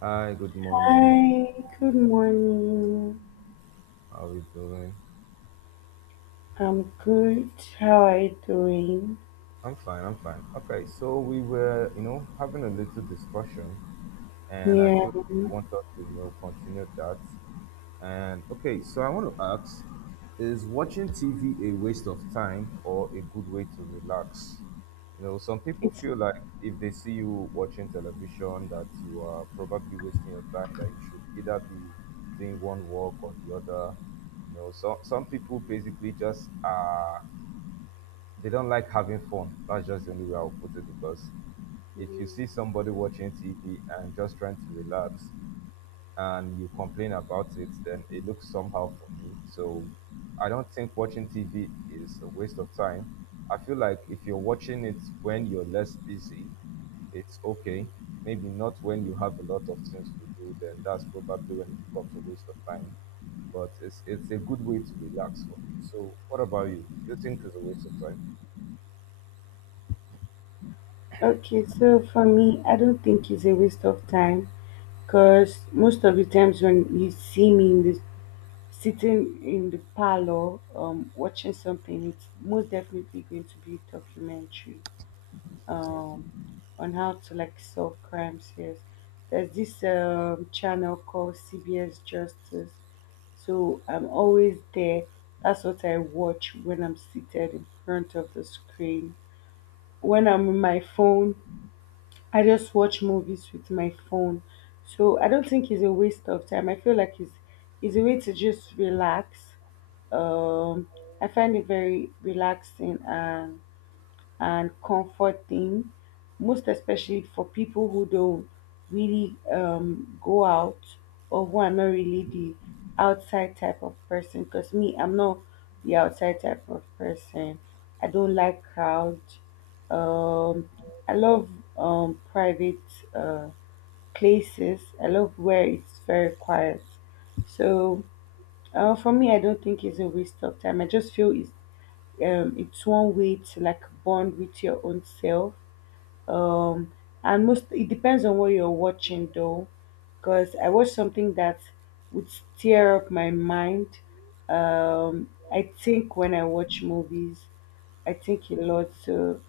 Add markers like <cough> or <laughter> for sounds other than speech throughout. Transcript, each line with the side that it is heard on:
right: Hi, good morning.
left: Hi, good morning.
right: How are we doing?
left: I'm good. How are you doing?
right: I'm fine, I'm fine. Okay, so we were, having a little discussion, and I
left: Yeah,
right: feel I want us to, continue that. And okay, so I want to ask, is watching TV a waste of time or a good way to relax? Some people
left: it's
right: feel like if they see you watching television, that you are probably wasting your time, that you should either be doing one work or the other. So, some people basically just are they don't like having fun. That's just the only way I'll put it because if you see somebody watching TV and just trying to relax and you complain about it, then it looks somehow for me. So I don't think watching TV is a waste of time. I feel like if you're watching it when you're less busy, it's okay. Maybe not when you have a lot of things to do, then that's probably when it becomes a waste of time. But it's a good way to relax for me. So what about you? You think it's a waste of time?
left: okay. So for me, I don't think it's a waste of time because most of the times when you see me in the sitting in the parlor, watching something, it's most definitely going to be a documentary.
right: Okay.
left: um, on how to like solve crimes here. There's this channel called CBS Justice, so I'm always there. That's what I watch when I'm seated in front of the screen. When I'm on my phone, I just watch movies with my phone. So I don't think it's a waste of time. I feel like it's a way to just relax. Um, I find it very relaxing and comforting, most especially for people who don't really go out or who are not really the outside type of person. Because me, I'm not the outside type of person. I don't like crowds. Um, I love private uh, places. I love where it's very quiet. So for me, I don't think it's a waste of time. I just feel it's one way to like bond with your own self. Um, and most it depends on what you're watching though, because I watched something that would stir up my mind. I think when I watch movies, I think a lot. So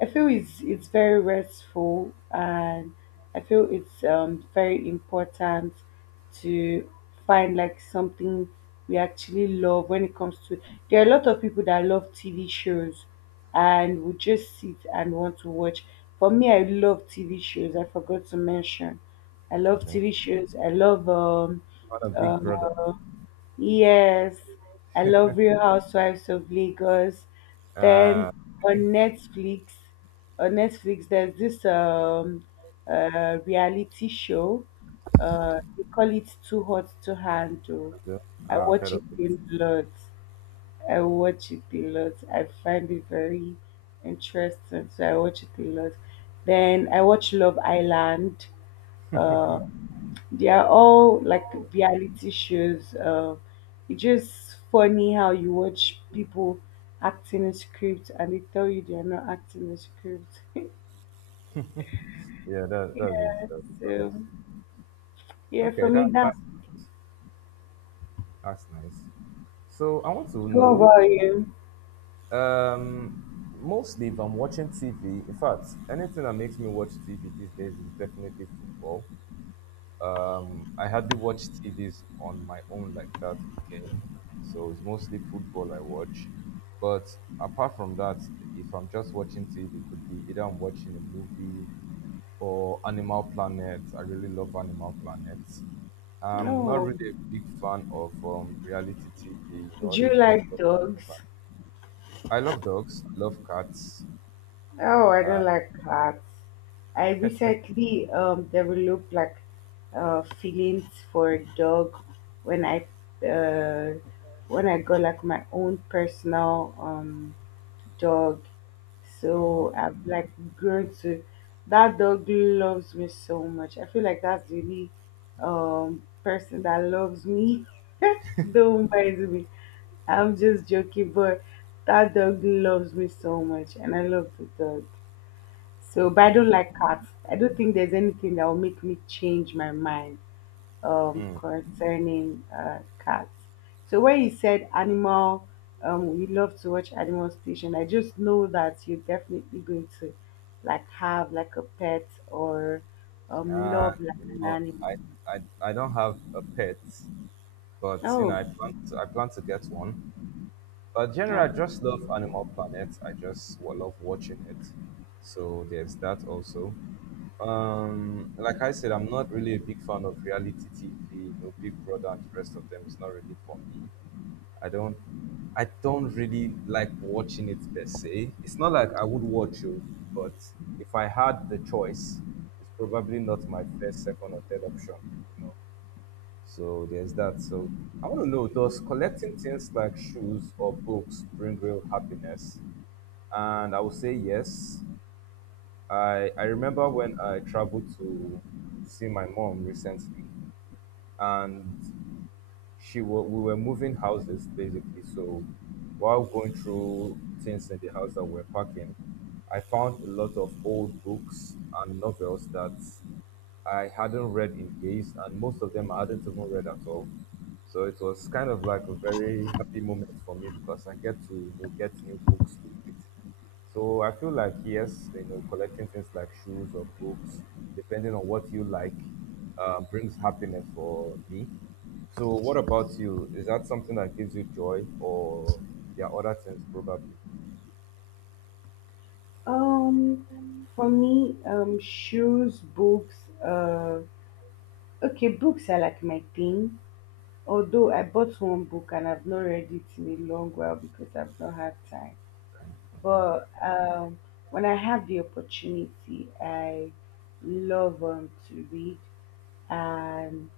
left: I feel it's very restful, and I feel it's very important to find like something we actually love when it comes to. There are a lot of people that love TV shows, and would just sit and want to watch. For me, I love TV shows. I forgot to mention, I love
right: Okay.
left: TV shows. I love
right: What a big brother.
left: um Yes, I love Real Housewives of Lagos.
right: Uh,
left: Then
right: I
left: on
right: think
left: Netflix, on Netflix, there's this reality show. They call it Too Hot to Handle.
right: Brazil.
left: I
right: I've heard
left: watch it
right: of it.
left: a lot. I watch it a lot. I find it very interesting, so I watch it a lot. Then I watch Love Island. Uh, they are all like reality shows. It's just funny how you watch people acting a script and they tell you they are not acting a script. <laughs>
right: Yeah, that that is
left: Yeah,
right: that is
left: so
right: honestly.
left: yeah, for
right: Okay, that
left: me
right: that
left: that's.
right: that's nice. So I want to
left: What
right: know.
left: about you?
right: Um, Mostly if I'm watching TV. In fact, anything that makes me watch TV these days is definitely football. I hardly watch TVs on my own like that again. So it's mostly football I watch. But apart from that, if I'm just watching TV, it could be either I'm watching a movie or Animal Planet. I really love Animal Planet. I'm not
left: No,
right: really a big fan of reality TV, all
left: do you
right: those big
left: like
right: programs.
left: dogs?
right: I love dogs, I love cats.
left: Oh, I
right: Uh,
left: don't like cats. I recently developed like feelings for a dog when I uh, got like my own personal dog. So
right: okay,
left: I've like grown to that dog loves me so much. I feel like that's the only person that loves me. <laughs> Don't mind me. I'm just joking, but that dog loves me so much and I love the dog. So, but I
right: okay.
left: don't like cats. I don't think there's anything that will make me change my mind
right: Mm.
left: concerning cats. So, when you said animal, you love to watch Animal Station, I just know that you're definitely going to like have like a pet or
right: Uh,
left: love like an
right: no, I,
left: animal.
right: I, I don't have a pet, but
left: Oh,
right: I plan to, get one. But
left: yeah.
right: generally, I just love Animal Planet. I just love watching it. So there's that also. Like I said, I'm not really a big fan of reality TV, Big Brother and the rest of them. It's not really for me. I don't, I don't really like watching it per se. It's not like I would watch it, but if I had the choice, it's probably not my first, second, or third option. You know, so there's that. So I want to know, does collecting things like shoes or books bring real happiness? And I will say yes. I remember when I traveled to see my mom recently, and she wa we were moving houses basically. So while going through things in the house that we're packing, I found a lot of old books and novels that I hadn't read in years, and most of them I hadn't even read at all. So it was kind of like a very happy moment for me because I get to get new books to read. So I feel like yes, collecting things like shoes or books, depending on what you like, brings happiness for me. So what about you? Is that something that gives you joy, or there are other things probably?
left: Um, for me, shoes, books. Uh, okay, books are like my thing. Although I bought one book and I've not read it in a long while because I've not had time.
right: Okay,
left: But when I have the opportunity, I love to read. And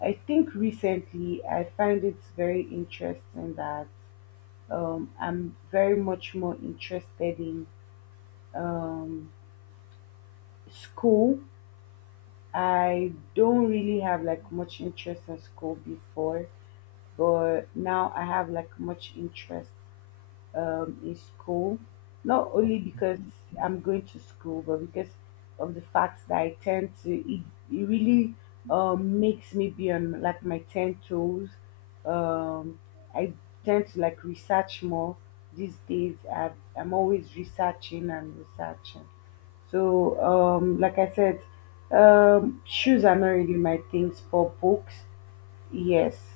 left: I think recently I find it very interesting that I'm very much more interested in um, school. I don't really have like much interest in school before, but now I have like much interest in school, not only
right: okay,
left: because I'm going to school, but because of the fact that I tend to, it really makes me be on like my 10 toes. Um, I tend to like research more these days. I'm always researching and researching. So, like I said, shoes are not really my things. For books, yes.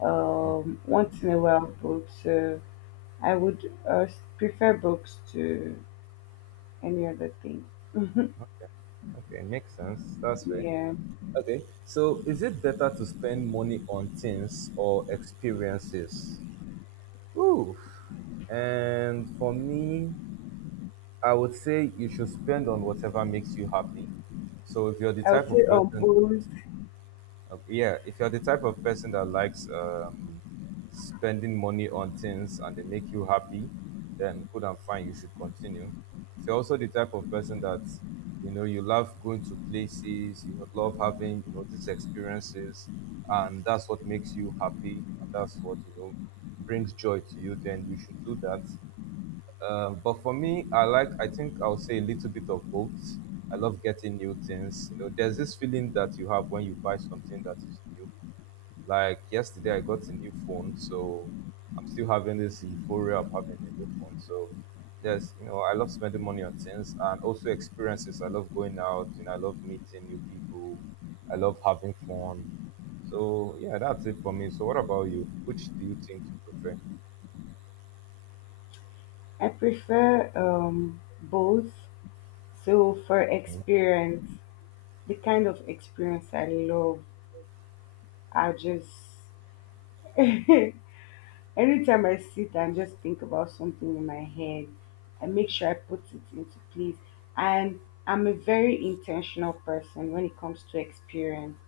left: Once in a while, books. I would prefer books to any other thing. <laughs>
right: okay, makes sense. That's fair.
left: Yeah,
right: Okay, so is it better to spend money on things or experiences? Ooh, and for me, I would say you should spend on whatever makes you happy. So if you're the
left: I would
right: type
left: say
right: of person,
left: both.
right: yeah, if you're the type of person that likes spending money on things and they make you happy, then good and fine, you should continue. If you're also the type of person that you love going to places, you love having these experiences, and that's what makes you happy, and that's what brings joy to you, then you should do that. But for me, I think I'll say a little bit of both. I love getting new things. There's this feeling that you have when you buy something that is new. Like yesterday, I got a new phone, so I'm still having this euphoria of having a new phone. So I love spending money on things and also experiences. I love going out, I love meeting new people. I love having fun. So yeah, that's it for me. So what about you? Which do you think you prefer?
left: I prefer both. So for
right: Okay.
left: experience, the kind of experience I love, I just <laughs> anytime I sit and just think about something in my head, I make sure I put it into place. And I'm a very intentional person when it comes to experience.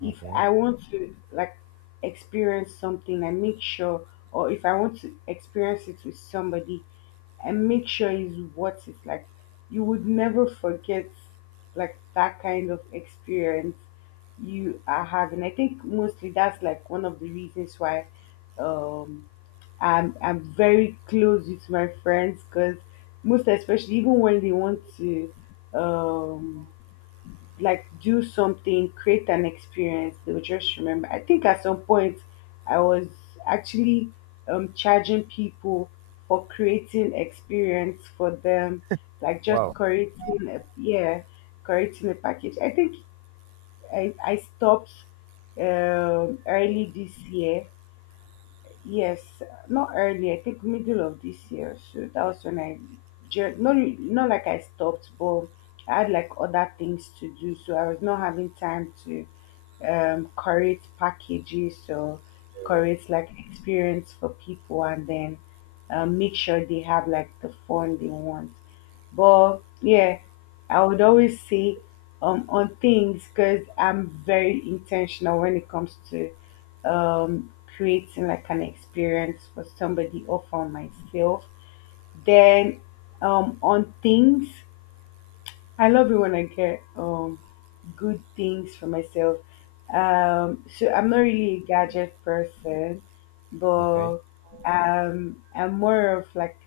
left: If
right: Okay.
left: I want to like experience something, I make sure, or if I want to experience it with somebody, I make sure is what it's like. You would never forget like that kind of experience you are having. I think mostly that's like one of the reasons why um I'm very close with my friends because most especially even when they want to um like do something, create an experience, they'll just remember. I think at some point I was actually charging people for creating experience for them, like just
right: Wow.
left: creating a yeah, creating a package. I think I stopped early this year. Yes, not early. I think middle of this year. So that was when I, not like I stopped, but I had like other things to do. So I was not having time to create packages or
right: Yeah.
left: create like experience for people, and then make sure they have like the fun they want. But yeah, I would always say on things because I'm very intentional when it comes to creating like an experience for somebody or for myself. Then on things, I love it when I get good things for myself. So I'm not really a gadget person,
right: Okay.
left: but I'm more of like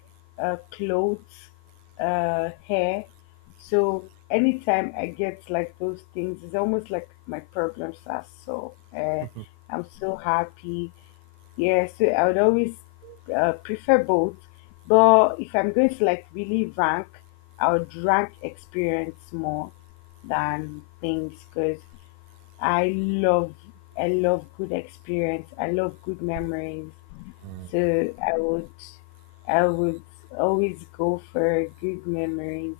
left: clothes, hair. So anytime I get like those things, it's almost like my problems are solved, and I'm so happy. Yeah, so I would always prefer both. But if I'm going to like really rank, I would rank experience more than things because I love, I love good experience. I love good memories. So I would, I would always go for good memories.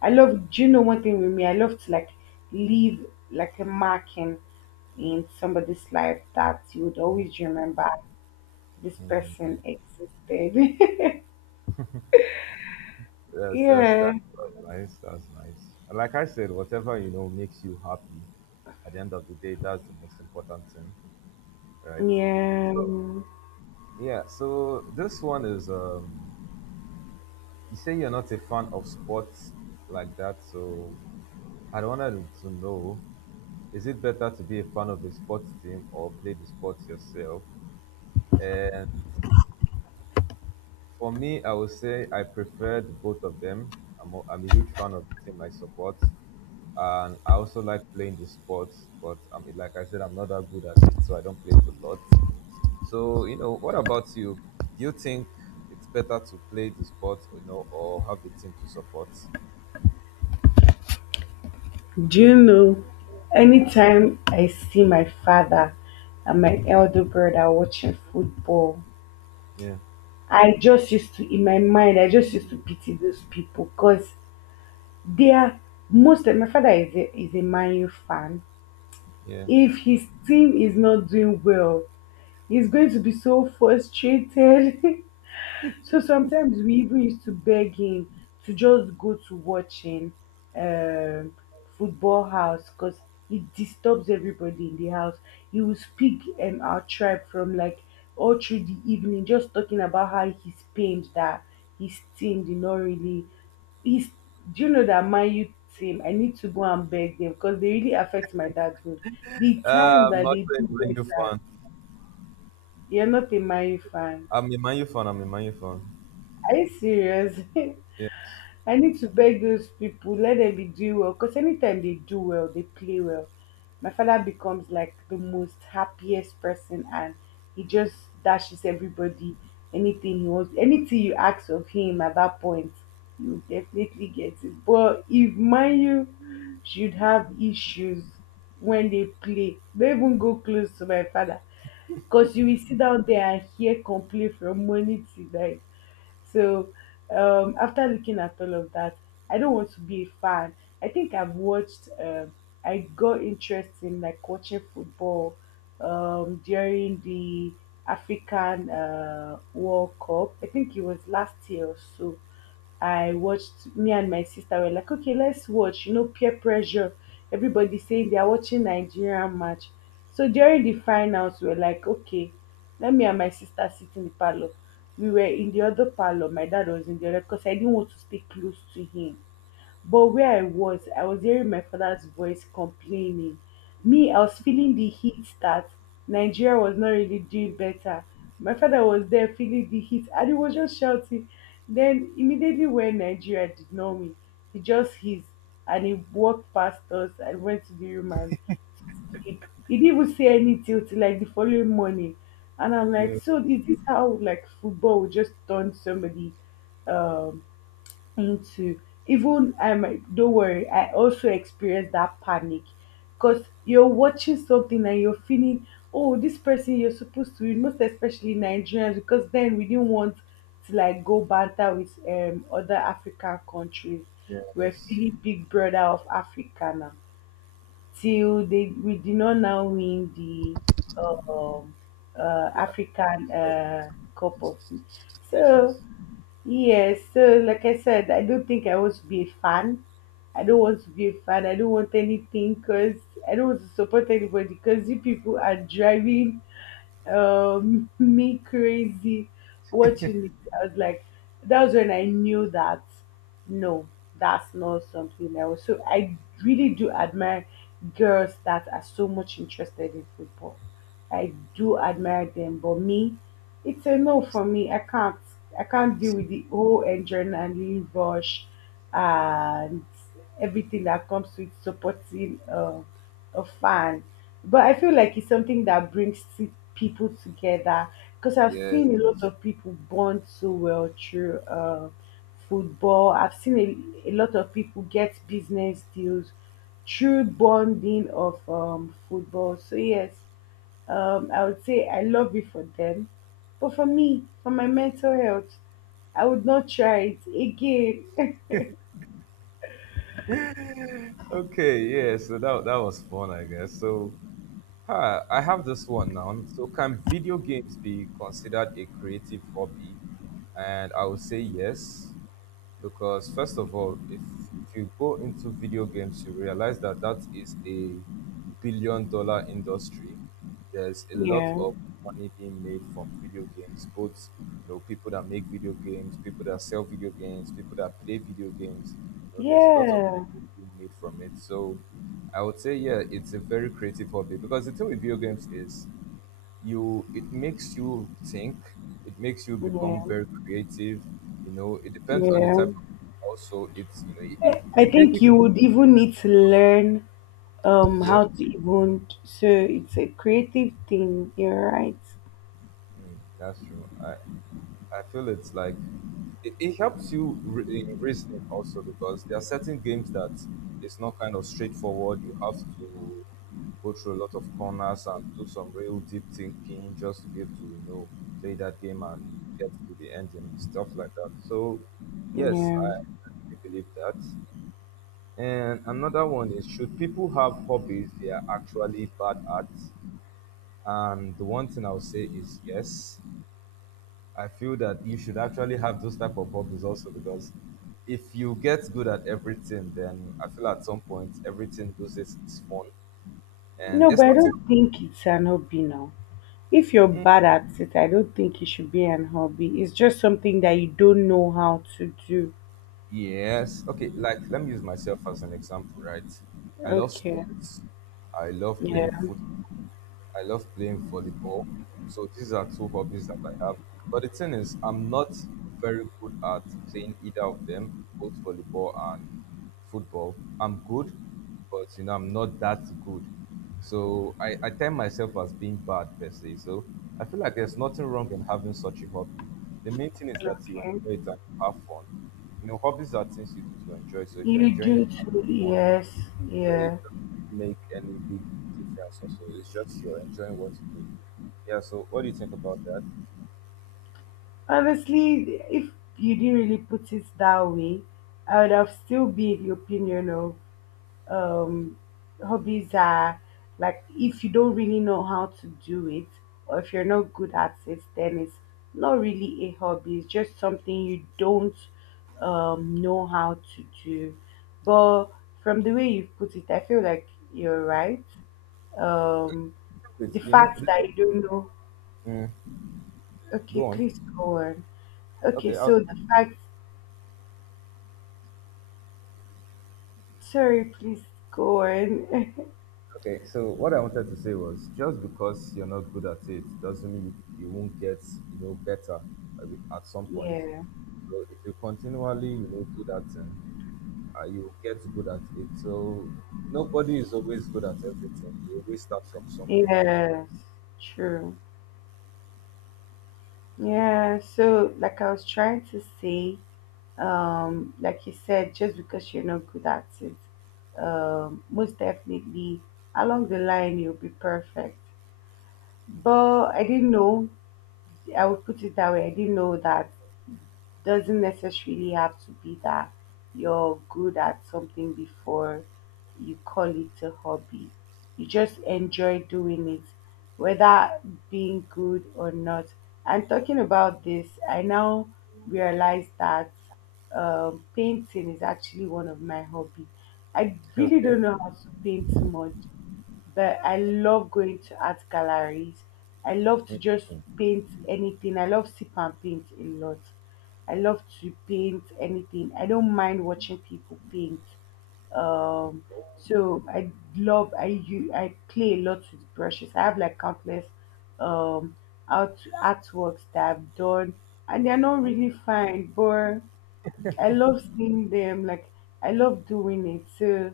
left: I love. Do you know one thing with me? I love to like leave like a marking in somebody's life that you would
right: Hmm.
left: always remember this
right: Mm.
left: person existed. <laughs>
right: That's that's
left: yeah,
right: that's that's nice. That's nice. And, like I said, whatever makes you happy. At the end of the day, that's the most important thing, right? So
left: yeah.
right: yeah. So this one is. You say you're not a fan of sports like that, so I wanted to know: is it better to be a fan of the sports team or play the sports yourself? For me, I would say I preferred both of them. I'm a huge fan of the team I support, and I also like playing the sports. But like I said, I'm not that good at it, so I don't play it a lot. So what about you? Do you think it's better to play the sport, or have a team to support?
left: Do you know? Anytime I see my father and my elder brother watching football,
right: Yeah,
left: I just used to, in my mind, I just used to pity those people because they are most. My father is is a Man U fan.
right: yeah.
left: If his team is not doing well, he's going to be so frustrated. <laughs> So sometimes we even used to beg him to just go to watching um, football house because it disturbs everybody in the house. He will speak our tribe from like all through the evening, just talking about how he's pained that his team did not really. He's, do you know that my youth team? I need to go and beg them because they really affect my dad's mood. The time
right: I'm
left: that
right: not
left: they
right: a
left: do
right: Man U
left: better,
right: fan.
left: you're not a my fan.
right: I'm a Man U fan. I'm a Man U fan.
left: Are you serious? <laughs>
right: Yes,
left: I need to beg those people, let them be doing well. Because anytime they do well, they play well. My father becomes like the most happiest person and he just dashes everybody anything he wants. Anything you ask of him at that point, you definitely get it. But if mind you should have issues when they play, they even go close to my father because you will sit down there and hear complain from morning till night. So after looking at all of that, I don't want to be a fan. I think I've watched. I got interest in like watching football during the African World Cup. I think it was last year or so. I watched, me and my sister were like, okay, let's watch, you know, peer pressure. Everybody saying they are watching Nigerian match. So during the finals, we were like, okay, let me and my sister sit in the parlor. We were in the other parlor. My dad was in the other because I didn't want to stay close to him. But where I was hearing my father's voice complaining. Me, I was feeling the heat that Nigeria was not really doing better. My father was there feeling the heat and he was just shouting. Then, immediately when Nigeria did not win, he just hissed and he walked past us and went to the room and sleep. He didn't even say anything till like the following morning. And I'm like,
right: yeah,
left: so is this how like football will just turn somebody um into even don't worry, I also experienced that panic because you're watching something and you're feeling, oh this person you're supposed to, most especially Nigerians, because then we didn't want to like go banter with other African countries. We're
right: yes.
left: feeling big brother of Africa now till they we did not now win the um african
right: So,
left: cup of so
right: nations.
left: Yes, so like I said, I don't think I want to be a fan. I don't want to be a fan. I don't want anything because I don't want to support anybody because you people are driving <laughs> me crazy watching it. I was like, that was when I knew that no, that's not something I was. So I really do admire girls that are so much interested in football. I do admire them, but me. It's a no for me. I can't. I can't deal with the whole adrenaline rush and everything that comes with supporting a fan. But I feel like it's something that brings people together because I've
right: Yes.
left: seen a lot of people bond so well through football. I've seen a lot of people get business deals through bonding of football. So yes, I would say I love it for them. But for me, for my mental health, I would not try it again. <laughs>
right: Okay, yeah, so that was fun, I guess. So, I have this one now. So, can video games be considered a creative hobby? And I would say yes, because first of all, if you go into video games, you realize that that is a billion dollar industry. There's a lot
left: Yeah,
right: of money being made from video games, both people that make video games, people that sell video games, people that play video games. There's a lot of
left: yeah,
right: money being made from it. So I would say yeah, it's a very creative hobby, because the thing with video games is you it makes you think, it makes you become
left: yeah,
right: very creative. It depends on the
left: yeah.
right: type of. Also, it's it, it,
left: I
right: it
left: think
right: basically.
left: you would even need to learn
right: Yeah.
left: how to even, so it's a creative thing, you're right.
right: Mm, that's true. I feel it's like it helps you in reasoning also, because there are certain games that it's not kind of straightforward. You have to go through a lot of corners and do some real deep thinking just to be able to play that game and get to the ending and stuff like that. So yes,
left: Yeah.
right: I really believe that. And another one is, should people have hobbies they are actually bad at? And the one thing I'll say is yes. I feel that you should actually have those type of hobbies also, because if you get good at everything, then I feel at some point everything loses its fun. And
left: No,
right: there's
left: but I
right: nothing.
left: don't think it's an hobby now. If you're bad at it, I don't think it should be an hobby. It's just something that you don't know how to do.
right: Yes. Okay. Like, let me use myself as an example, right? I love
left: Okay.
right: sports. I love
left: Yeah.
right: playing football. I love playing volleyball. So these are two hobbies that I have. But the thing is, I'm not very good at playing either of them, both volleyball and football. I'm good, but I'm not that good. So I tell myself as being bad per se. So I feel like there's nothing wrong in having such a hobby. The main thing is that you
left: Okay.
right: enjoy it and you have fun. Hobbies are things you do to enjoy. So if you're
left: You
right: enjoying it,
left: do too, yes,
right: so it
left: yeah.
right: doesn't make any big difference. Also, it's just you're enjoying what you do. Yeah. So, what do you think about that?
left: Honestly, if you didn't really put it that way, I would have still been the opinion of um, hobbies are, like if you don't really know how to do it or if you're not good at it, then it's not really a hobby. It's just something you don't know how to do. But from the way you've put it, I feel like you're right. Um, the
right: It's, you know,
left: fact
right: th-
left: that you don't know.
right: Mm.
left: Okay,
right: Go on.
left: please go on. Okay,
right: Okay,
left: so the fact, sorry, please go on. <laughs>
right: okay. So what I wanted to say was, just because you're not good at it doesn't mean you won't get better at at some point.
left: Yeah,
right: So if you continually do that thing, you will get good at it. So nobody is always good at everything. You always start from somewhere.
left: yes, true. Yeah, so like I was trying to say, like you said, just because you're not good at it, most definitely along the line you'll be perfect.
right: Sure.
left: But I didn't know, I would put it that way, I didn't know that doesn't necessarily have to be that you're good at something before you call it a hobby. You just enjoy doing it, whether being good or not. And talking about this, I now realize that painting is actually one of my hobby. I
right: <laughs>
left: really don't
right: Okay.
left: know how to paint much, but I love going to art galleries. I love to
right: Mm,
left: just
right: mm.
left: paint anything. I love sip and paint a lot. I love to paint anything. I don't mind watching people paint. Um, so I love, I play a lot with brushes. I have like countless um artworks that I've done, and they're not really fine, but I love seeing them. Like I love doing it. So.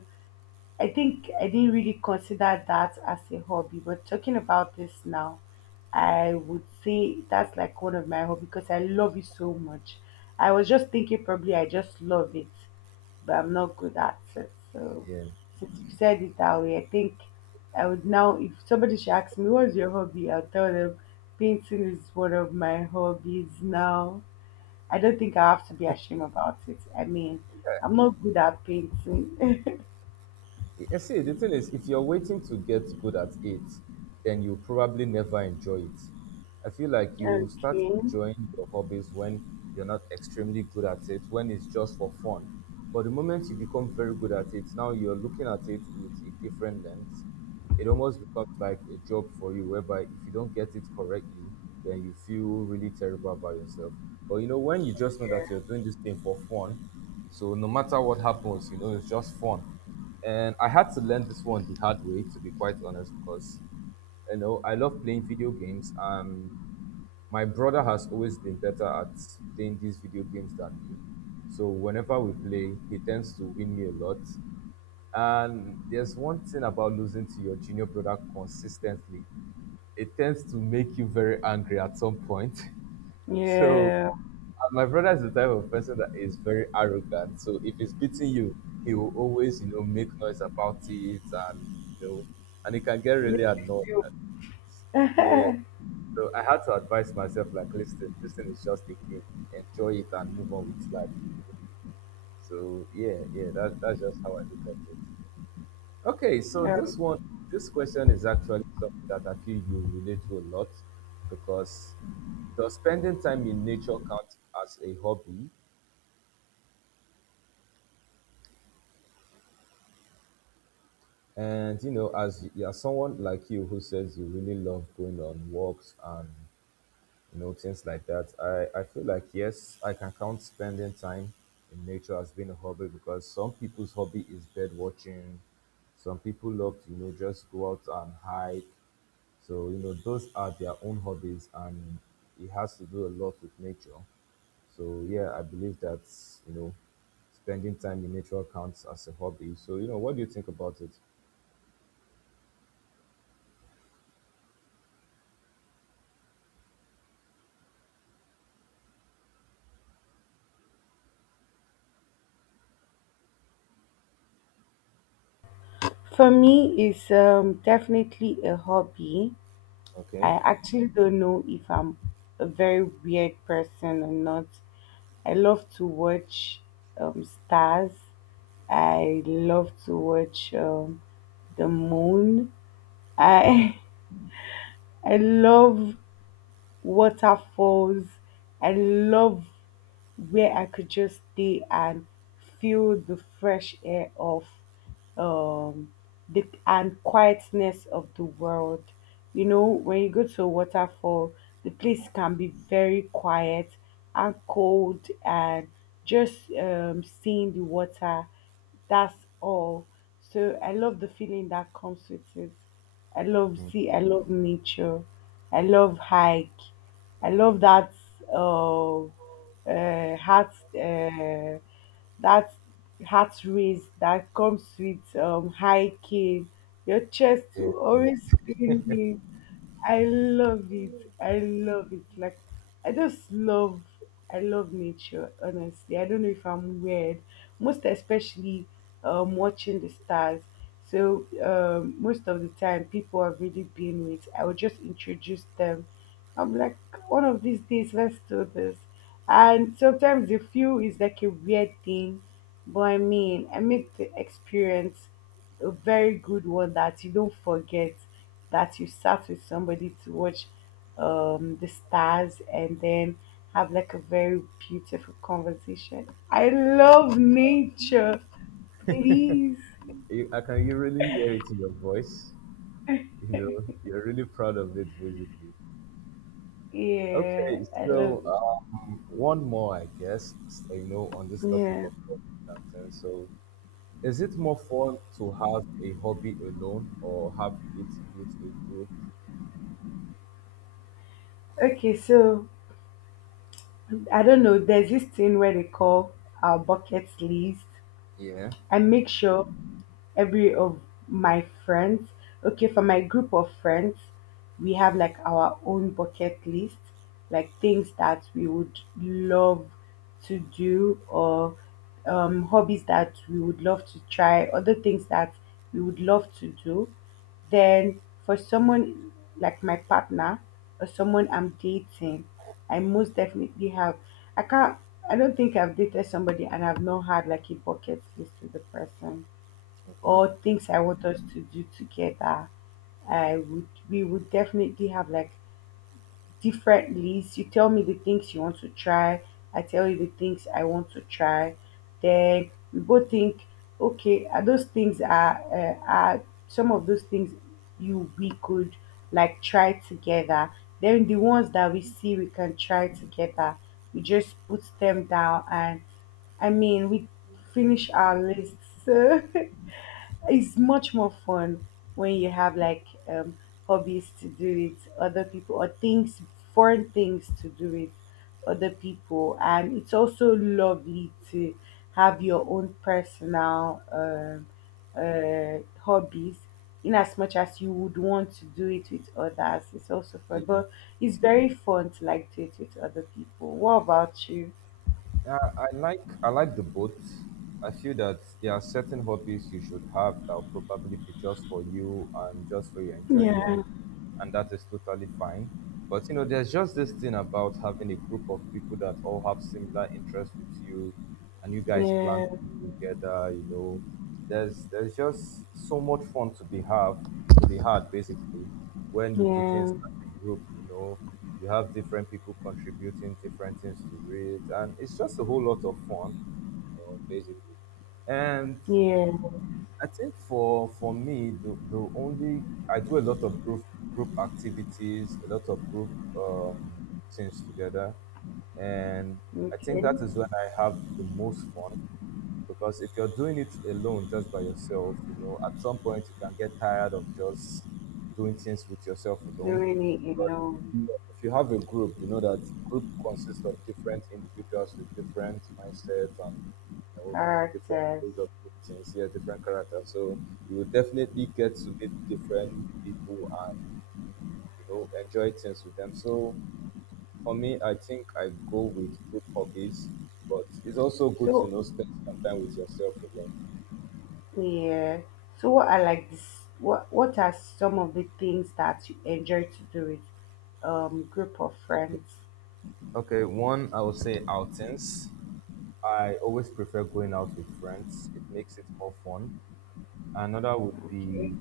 left: I think I didn't really consider that as a hobby, but talking about this now, I would say that's like one of my hobby because I love it so much. I was just thinking probably I just love it, but I'm not good at it. So
right: Yeah.
left: since you said it that way, I think I would now, if somebody should ask me what's your hobby, I'll tell them painting is one of my hobbies now. I don't think I have to be ashamed about it. I mean, I'm not good at painting. <laughs>
right: I see, the thing is, if you're waiting to get good at it, then you probably never enjoy it. I feel like you start
left: Okay.
right: enjoying your hobbies when you're not extremely good at it, when it's just for fun. But the moment you become very good at it, now you're looking at it with a different lens. It almost becomes like a job for you, whereby if you don't get it correctly, then you feel really terrible about yourself. When you just know that you're doing this thing for fun, so no matter what happens, it's just fun. And I had to learn this one the hard way, to be quite honest, because you know I love playing video games. My brother has always been better at playing these video games than me. So whenever we play, he tends to win me a lot. And there's one thing about losing to your junior brother consistently. It tends to make you very angry at some point. <laughs> So
left: Yeah,
right: and my brother is the type of person that is very arrogant. So if he's beating you, he will always, you know, make noise about it and you know and he can get really
left: make
right: annoyed.
left: you
right: And, yeah. So I had to advise myself like listen, this thing is just a game. Enjoy it and move on with life, you know. So yeah, yeah, that's just how I look at it. Okay,
left: feel.
right: so this one this question is actually something that I feel you relate to a lot because does spending time in nature count as a hobby? And you know, as you as someone like you who says you really love going on walks and you know things like that, I feel like yes, I can count spending time in nature as being a hobby because some people's hobby is bird watching, some people love to you know just go out and hike. So you know those are their own hobbies, and it has to do a lot with nature. So yeah, I believe that you know spending time in nature counts as a hobby. So you know, what do you think about it?
left: For me, it's definitely a hobby.
right: Okay.
left: I actually don't know if I'm a very weird person or not. I love to watch stars. I love to watch the moon. I <laughs> I love waterfalls. I love where I could just stay and feel the fresh air of um the and quietness of the world. You know, when you go to a waterfall, the place can be very quiet and cold and just seeing the water, that's all. So I love the feeling that comes with it. I love see, I love nature. I love hike. I love that uh, heart uh, that heart race that comes with hiking. Your chest will always
right: Yes.
left: spinning. I love it. I love it. Like I just love, I love nature, honestly. I don't know if I'm weird. Most especially watching the stars. So most of the time, people are really being with, I would just introduce them. I'm like, one of these days, let's do this. And sometimes the feel is like a weird thing, but I mean, I make the experience a very good one that you don't forget, that you sat with somebody to watch the stars and then have like a very beautiful conversation. I love nature, please.
right: You, I can you really hear it in your voice. You know, you're really proud of it, basically.
left: Yeah,
right: Okay,
left: I love it.
right: so one more, I guess, you know, on this topic
left: Yeah.
right: of hobbies and things. So, is it more fun to have a hobby alone or have it with a group?
left: Okay, so I don't know. There's this thing where they call our bucket list.
right: Yeah.
left: I make sure every of my friends. Okay, for my group of friends, we have like our own bucket list, like things that we would love to do or hobbies that we would love to try, other things that we would love to do. Then for someone like my partner or someone I'm dating, I most definitely have. I can't. I don't think I've dated somebody and I've not had like a bucket list with the person
right: Okay.
left: or things I want us to do together. I would, we would definitely have like different lists. You tell me the things you want to try, I tell you the things I want to try. Then we both think, okay, are those things are, are some of those things you we could like try together. Then the ones that we see we can try together, we just put them down and I mean we finish our lists. <laughs> It's much more fun when you have like hobbies to do it, other people, or things, foreign things to do with other people. And it's also lovely to have your own personal hobbies, in as much as you would want to do it with others. It's also
right: Yeah,
left: fun, but it's very fun to like do it with other people. What about you?
right: I, I I like the both. I feel that there are certain hobbies you should have that will probably be just for you and just for your
left: Yeah,
right: enjoyment. And that is totally fine. But you know, there's just this thing about having a group of people that all have similar interests with you, and you guys plan
left: yeah,
right: things together. You know, there's just so much fun to be have to be had basically when you do things
left: yeah,
right: as a group. You know, you have different people contributing different things to it, and it's just a whole lot of fun. You know, basically. And
left: yeah.
right: I think for me, the only I do a lot of group activities, a lot of group um, things together, and I think
left: Okay.
right: that is when I have the most fun because if you're doing it alone just by yourself you know at some point you can get tired of just doing things with yourself alone
left: Really
right: but
left: alone,
right: if you have a group you know that group consists of different individuals with different mindsets and you know, different
left: characters.
right: ways of doing things, yeah, different characters, so you will definitely get to meet different people and you know enjoy things with them. So for me I think I go with group hobbies, but it's also good to you
left: So
right: know spend some time with yourself alone.
left: yeah. So what are like this, what are some of the things that you enjoy to do with group of friends?
right: Okay, one, I would say outings. I always prefer going out with friends, it makes it more fun. Another would
left: Okay.
right: be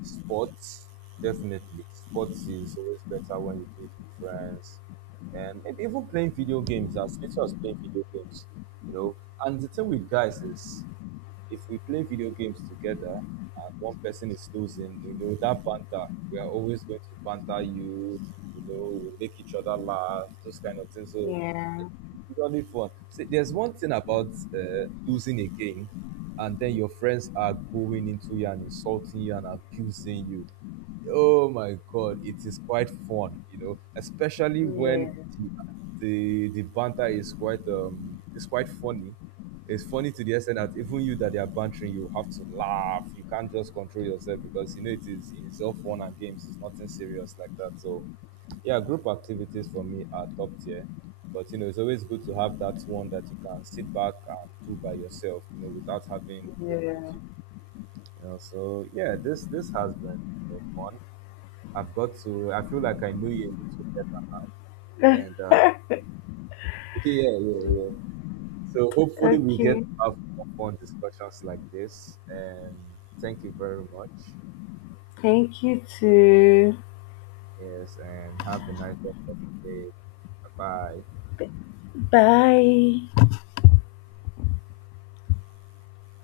right: sports, definitely. Sports is always better when you do it with friends. And maybe even playing video games, as little as playing video games, you know. And the thing with guys is if we play video games together and one person is losing, you know that banter. We are always going to banter you. You know, we make each other laugh. Those kind of things. So
left: Yeah,
right: it's really fun. See, there's one thing about losing a game, and then your friends are going into you and insulting you and abusing you. Oh my God, it is quite fun, you know, especially when
left: yeah,
right: the banter is quite it's quite funny. It's funny to the extent that even you that they are bantering, you have to laugh. You can't just control yourself because you know it's all fun and games. It's nothing serious like that. So yeah, group activities for me are top tier. But you know, it's always good to have that one that you can sit back and do by yourself, you know, without having group with
left: yeah.
right: you. You know, so yeah, this has been you know, fun. I feel like I know you a little better now. And yeah, yeah, yeah. So hopefully we get
left: Okay.
right: to have more fun discussions like this. And thank you very much.
left: Thank you too.
right: Yes, and have a nice rest of the day. Bye.
left: Bye.